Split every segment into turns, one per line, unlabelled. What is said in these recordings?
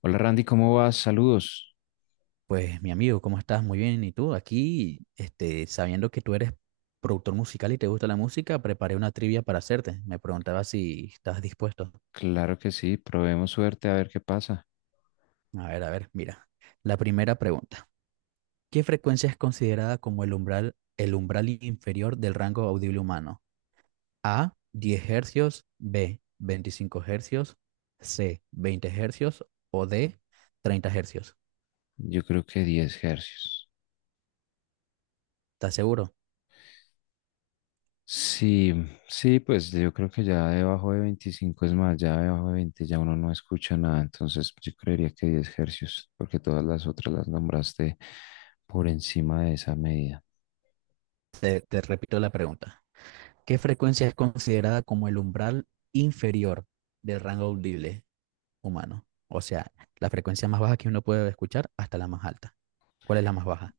Hola Randy, ¿cómo vas? Saludos.
Pues mi amigo, ¿cómo estás? Muy bien. ¿Y tú? Aquí, sabiendo que tú eres productor musical y te gusta la música, preparé una trivia para hacerte. Me preguntaba si estás dispuesto.
Claro que sí, probemos suerte a ver qué pasa.
A ver, mira. La primera pregunta. ¿Qué frecuencia es considerada como el umbral inferior del rango audible humano? A, 10 hercios, B, 25 hercios, C, 20 hercios o D, 30 hercios.
Yo creo que 10 hercios.
¿Estás seguro?
Sí, sí, pues yo creo que ya debajo de 25 es más, ya debajo de 20 ya uno no escucha nada, entonces yo creería que 10 hercios, porque todas las otras las nombraste por encima de esa medida.
Te repito la pregunta. ¿Qué frecuencia es considerada como el umbral inferior del rango audible humano? O sea, la frecuencia más baja que uno puede escuchar hasta la más alta. ¿Cuál es la más baja?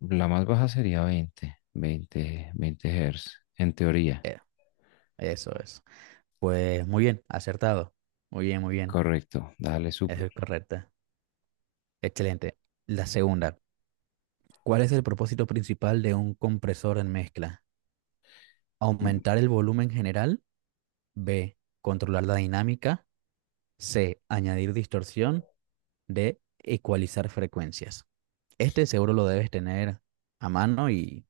La más baja sería 20, 20, 20 hertz, en teoría.
Eh, eso es. Pues muy bien, acertado. Muy bien, muy bien.
Correcto, dale,
Eso
súper.
es correcto. Excelente. La segunda. ¿Cuál es el propósito principal de un compresor en mezcla? ¿Aumentar el volumen general? B. Controlar la dinámica. C. Añadir distorsión. D. Ecualizar frecuencias. Este seguro lo debes tener a mano y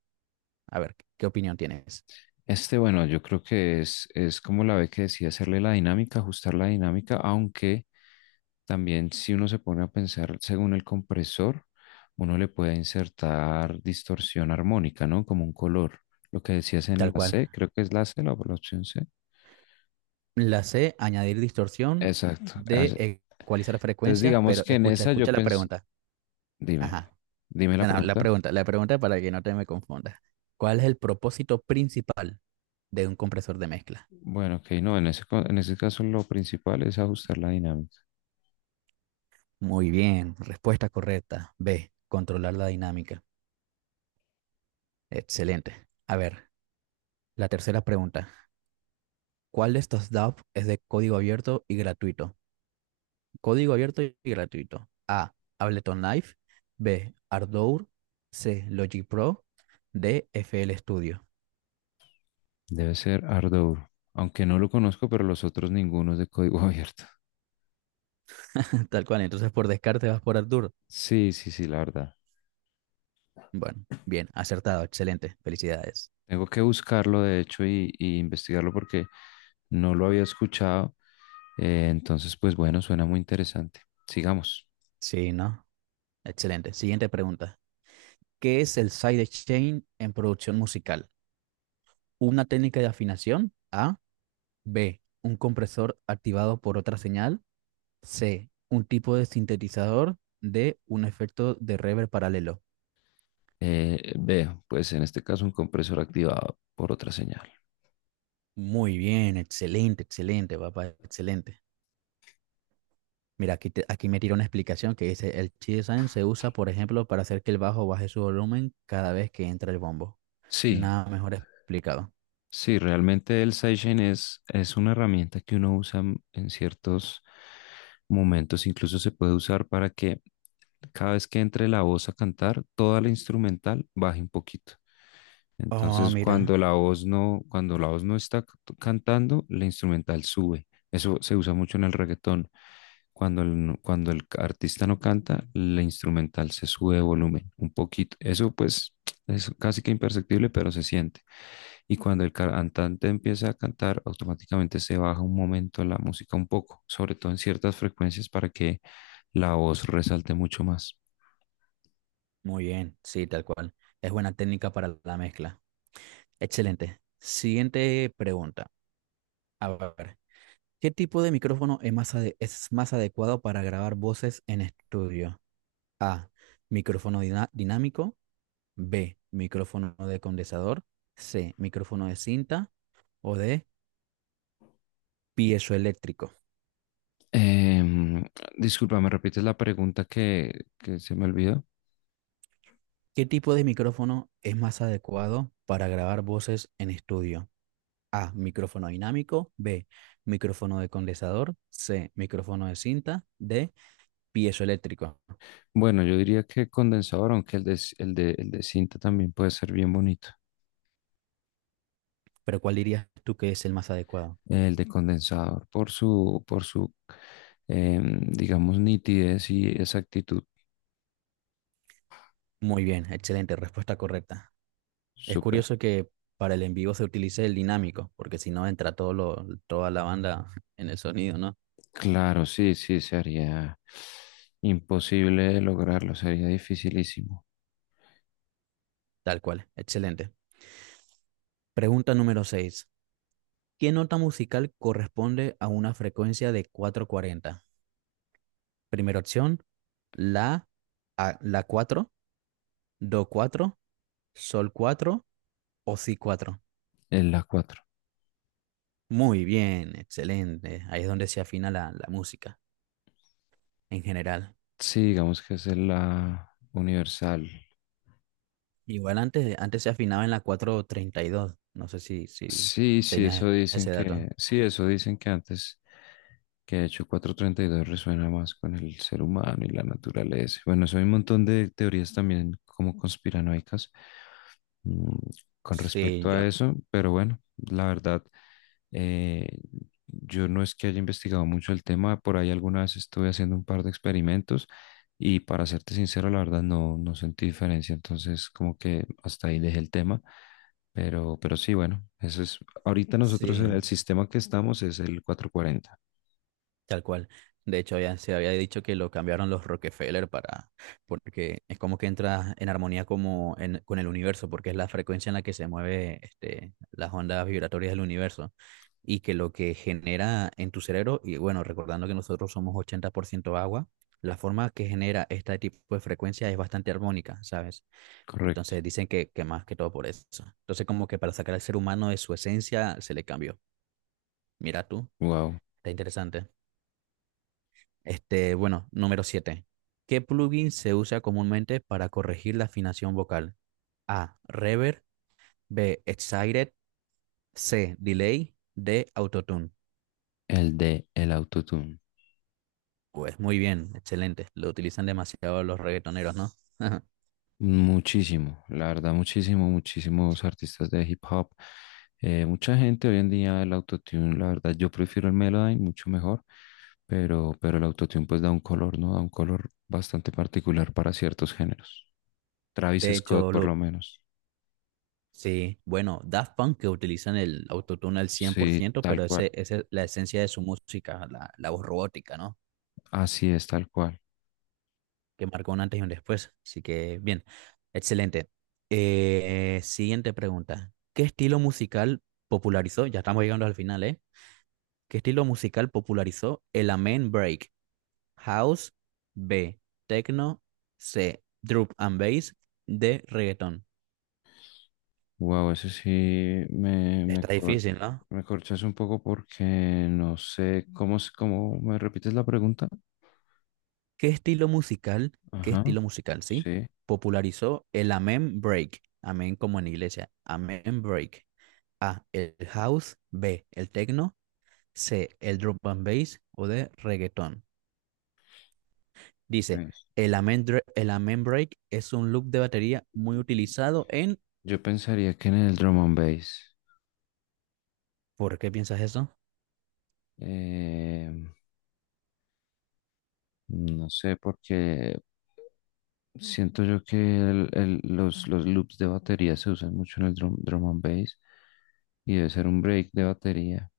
a ver qué opinión tienes.
Este, bueno, yo creo que es como la ve que decía, hacerle la dinámica, ajustar la dinámica, aunque también si uno se pone a pensar según el compresor, uno le puede insertar distorsión armónica, ¿no? Como un color. Lo que decías en
Tal
la
cual.
C, creo que es la C, la opción C.
La C, añadir distorsión
Exacto. Ah, ya.
de ecualizar
Entonces,
frecuencias,
digamos
pero
que en
escucha,
esa yo
escucha la
pensé,
pregunta.
dime,
Ajá.
dime
No,
la
no,
pregunta.
la pregunta para que no te me confundas. ¿Cuál es el propósito principal de un compresor de mezcla?
Bueno, ok, no, en ese caso lo principal es ajustar la dinámica.
Muy bien, respuesta correcta. B, controlar la dinámica. Excelente. A ver, la tercera pregunta. ¿Cuál de estos DAW es de código abierto y gratuito? Código abierto y gratuito. A. Ableton Live. B. Ardour. C. Logic Pro. D. FL Studio.
Debe ser Ardour, aunque no lo conozco, pero los otros ninguno es de código abierto.
Tal cual. Entonces, por descarte vas por Ardour.
Sí, sí, sí, la verdad.
Bueno, bien, acertado. Excelente. Felicidades.
Tengo que buscarlo, de hecho, y investigarlo porque no lo había escuchado. Entonces, pues bueno, suena muy interesante. Sigamos.
Sí, ¿no? Excelente. Siguiente pregunta. ¿Qué es el sidechain en producción musical? Una técnica de afinación. A. B. Un compresor activado por otra señal. C. Un tipo de sintetizador. D. Un efecto de reverb paralelo.
Veo, pues en este caso un compresor activado por otra señal.
Muy bien, excelente, excelente, papá, excelente. Mira, aquí, aquí me tira una explicación que dice, el chi design se usa, por ejemplo, para hacer que el bajo baje su volumen cada vez que entra el bombo.
Sí,
Nada mejor explicado.
sí, realmente el sidechain es una herramienta que uno usa en ciertos momentos, incluso se puede usar para que cada vez que entre la voz a cantar, toda la instrumental baja un poquito.
Oh,
Entonces,
mira,
cuando la voz no está cantando, la instrumental sube. Eso se usa mucho en el reggaetón. Cuando el artista no canta, la instrumental se sube de volumen un poquito. Eso pues es casi que imperceptible, pero se siente. Y cuando el cantante empieza a cantar, automáticamente se baja un momento la música un poco, sobre todo en ciertas frecuencias para que la voz resalte mucho más.
muy bien, sí, tal cual. Es buena técnica para la mezcla. Excelente. Siguiente pregunta. A ver, ¿qué tipo de micrófono es más adecuado para grabar voces en estudio? A, micrófono dinámico. B, micrófono de condensador. C, micrófono de cinta. O D, piezoeléctrico.
Em, Disculpa, ¿me repites la pregunta que se me olvidó?
¿Qué tipo de micrófono es más adecuado para grabar voces en estudio? A, micrófono dinámico. B, micrófono de condensador. C, micrófono de cinta. D, piezoeléctrico.
Bueno, yo diría que condensador, aunque el de, c- el de cinta también puede ser bien bonito.
Pero ¿cuál dirías tú que es el más adecuado?
El de condensador por su, digamos, nitidez y exactitud.
Muy bien, excelente, respuesta correcta. Es
Súper.
curioso que para el en vivo se utilice el dinámico, porque si no entra toda la banda en el sonido, ¿no?
Claro, sí, sí, sería imposible lograrlo, sería dificilísimo.
Tal cual, excelente. Pregunta número 6. ¿Qué nota musical corresponde a una frecuencia de 440? Primera opción, la, la 4, do 4, sol 4 o si cuatro.
En la 4.
Muy bien, excelente. Ahí es donde se afina la música en general.
Sí, digamos que es en la universal.
Igual antes se afinaba en la 432. No sé si
Sí, sí, eso
tenías
dicen
ese
que,
dato.
sí, eso dicen que antes, que de hecho 432 resuena más con el ser humano y la naturaleza. Bueno, eso hay un montón de teorías también como conspiranoicas, mm, con
Sí,
respecto
yo,
a eso, pero bueno, la verdad, eh, yo no es que haya investigado mucho el tema, por ahí alguna vez estuve haciendo un par de experimentos y para serte sincero, la verdad no, no sentí diferencia, entonces como que hasta ahí dejé el tema, pero sí, bueno, eso es, ahorita nosotros en el
sí.
sistema que estamos es el 440,
Tal cual. De hecho, ya se había dicho que lo cambiaron los Rockefeller para, porque es como que entra en armonía como con el universo, porque es la frecuencia en la que se mueve este, las ondas vibratorias del universo y que lo que genera en tu cerebro, y bueno, recordando que nosotros somos 80% agua, la forma que genera este tipo de frecuencia es bastante armónica, ¿sabes?
correcto.
Entonces dicen que más que todo por eso. Entonces como que para sacar al ser humano de su esencia se le cambió. Mira tú,
Wow,
está interesante. Bueno, número 7. ¿Qué plugin se usa comúnmente para corregir la afinación vocal? A. Reverb. B. Excited. C. Delay. D. Autotune.
el de el autotune.
Pues muy bien, excelente. Lo utilizan demasiado los reggaetoneros, ¿no?
Muchísimo, la verdad, muchísimo, muchísimos artistas de hip hop. Mucha gente hoy en día el autotune, la verdad, yo prefiero el Melodyne mucho mejor, pero el autotune pues da un color, ¿no? Da un color bastante particular para ciertos géneros. Travis
De
Scott,
hecho,
por lo menos.
sí. Bueno, Daft Punk que utilizan el autotune al cien por
Sí,
ciento,
tal
pero
cual.
esa es la esencia de su música, la voz robótica, ¿no?
Así es, tal cual.
Que marcó un antes y un después. Así que bien, excelente. Siguiente pregunta. ¿Qué estilo musical popularizó? Ya estamos llegando al final, ¿eh? ¿Qué estilo musical popularizó el Amen Break? House, B, Techno, C, Drop and Bass, D, Reggaeton.
Wow, ese sí me, me,
Está
cor-
difícil, ¿no?
me corchas un poco porque no sé cómo me repites la pregunta.
¿Qué estilo musical, qué
Ajá,
estilo musical, sí?
sí,
Popularizó el Amen Break. Amen como en iglesia. Amen Break. A, el house, B, el techno, C, el drum and bass o de reggaetón. Dice,
pues.
el amen break es un loop de batería muy utilizado en...
Yo pensaría que en el drum and bass,
¿Por qué piensas eso?
eh, no sé, porque siento yo que los loops de batería se usan mucho en el drum and bass y debe ser un break de batería.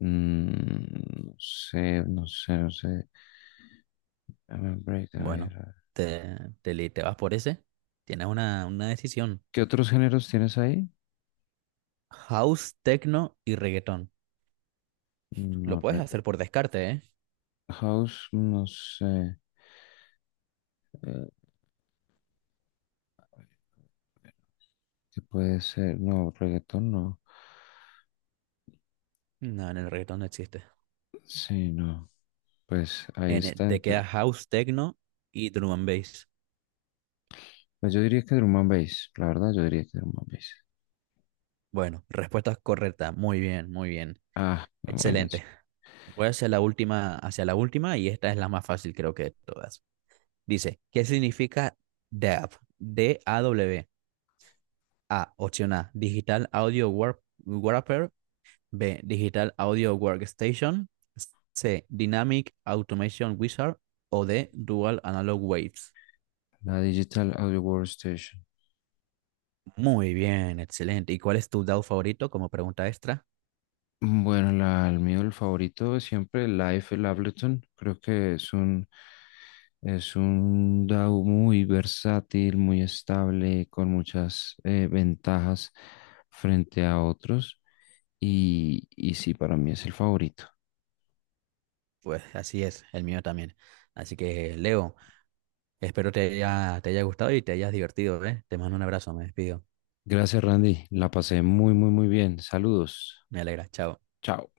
No sé, no sé, no sé. Dame un break, a ver.
Bueno,
A ver.
te, te vas por ese. Tienes una decisión.
¿Qué otros géneros tienes ahí?
House, techno y reggaetón. Lo
No,
puedes hacer por descarte, ¿eh?
house, no sé. eh, ¿Qué puede ser? No, reggaetón, no.
No, en el reggaetón no existe.
Sí, no. Pues ahí
En el-
está.
te queda house, techno y drum and bass.
Pues yo diría que Drum and Bass, la verdad, yo diría que Drum and Bass.
Bueno, respuesta correcta. Muy bien, muy bien.
Ah, bueno,
Excelente. Voy hacia la última y esta es la más fácil creo que de todas. Dice, ¿qué significa DAW? DAW. A, W. A, opción A, Digital Audio Wrapper. B, Digital Audio Workstation. C, Dynamic Automation Wizard. O D, Dual Analog Waves.
la Digital Audio Workstation.
Muy bien, excelente. ¿Y cuál es tu DAW favorito como pregunta extra?
Bueno, el mío, el favorito es siempre, el Live el Ableton. Creo que es un DAW muy versátil, muy estable, con muchas ventajas frente a otros. Y sí, para mí es el favorito.
Pues así es, el mío también. Así que, Leo, espero te haya gustado y te hayas divertido, ¿eh? Te mando un abrazo, me despido.
Gracias, Randy. La pasé muy, muy, muy bien. Saludos.
Me alegra, chao.
Chao.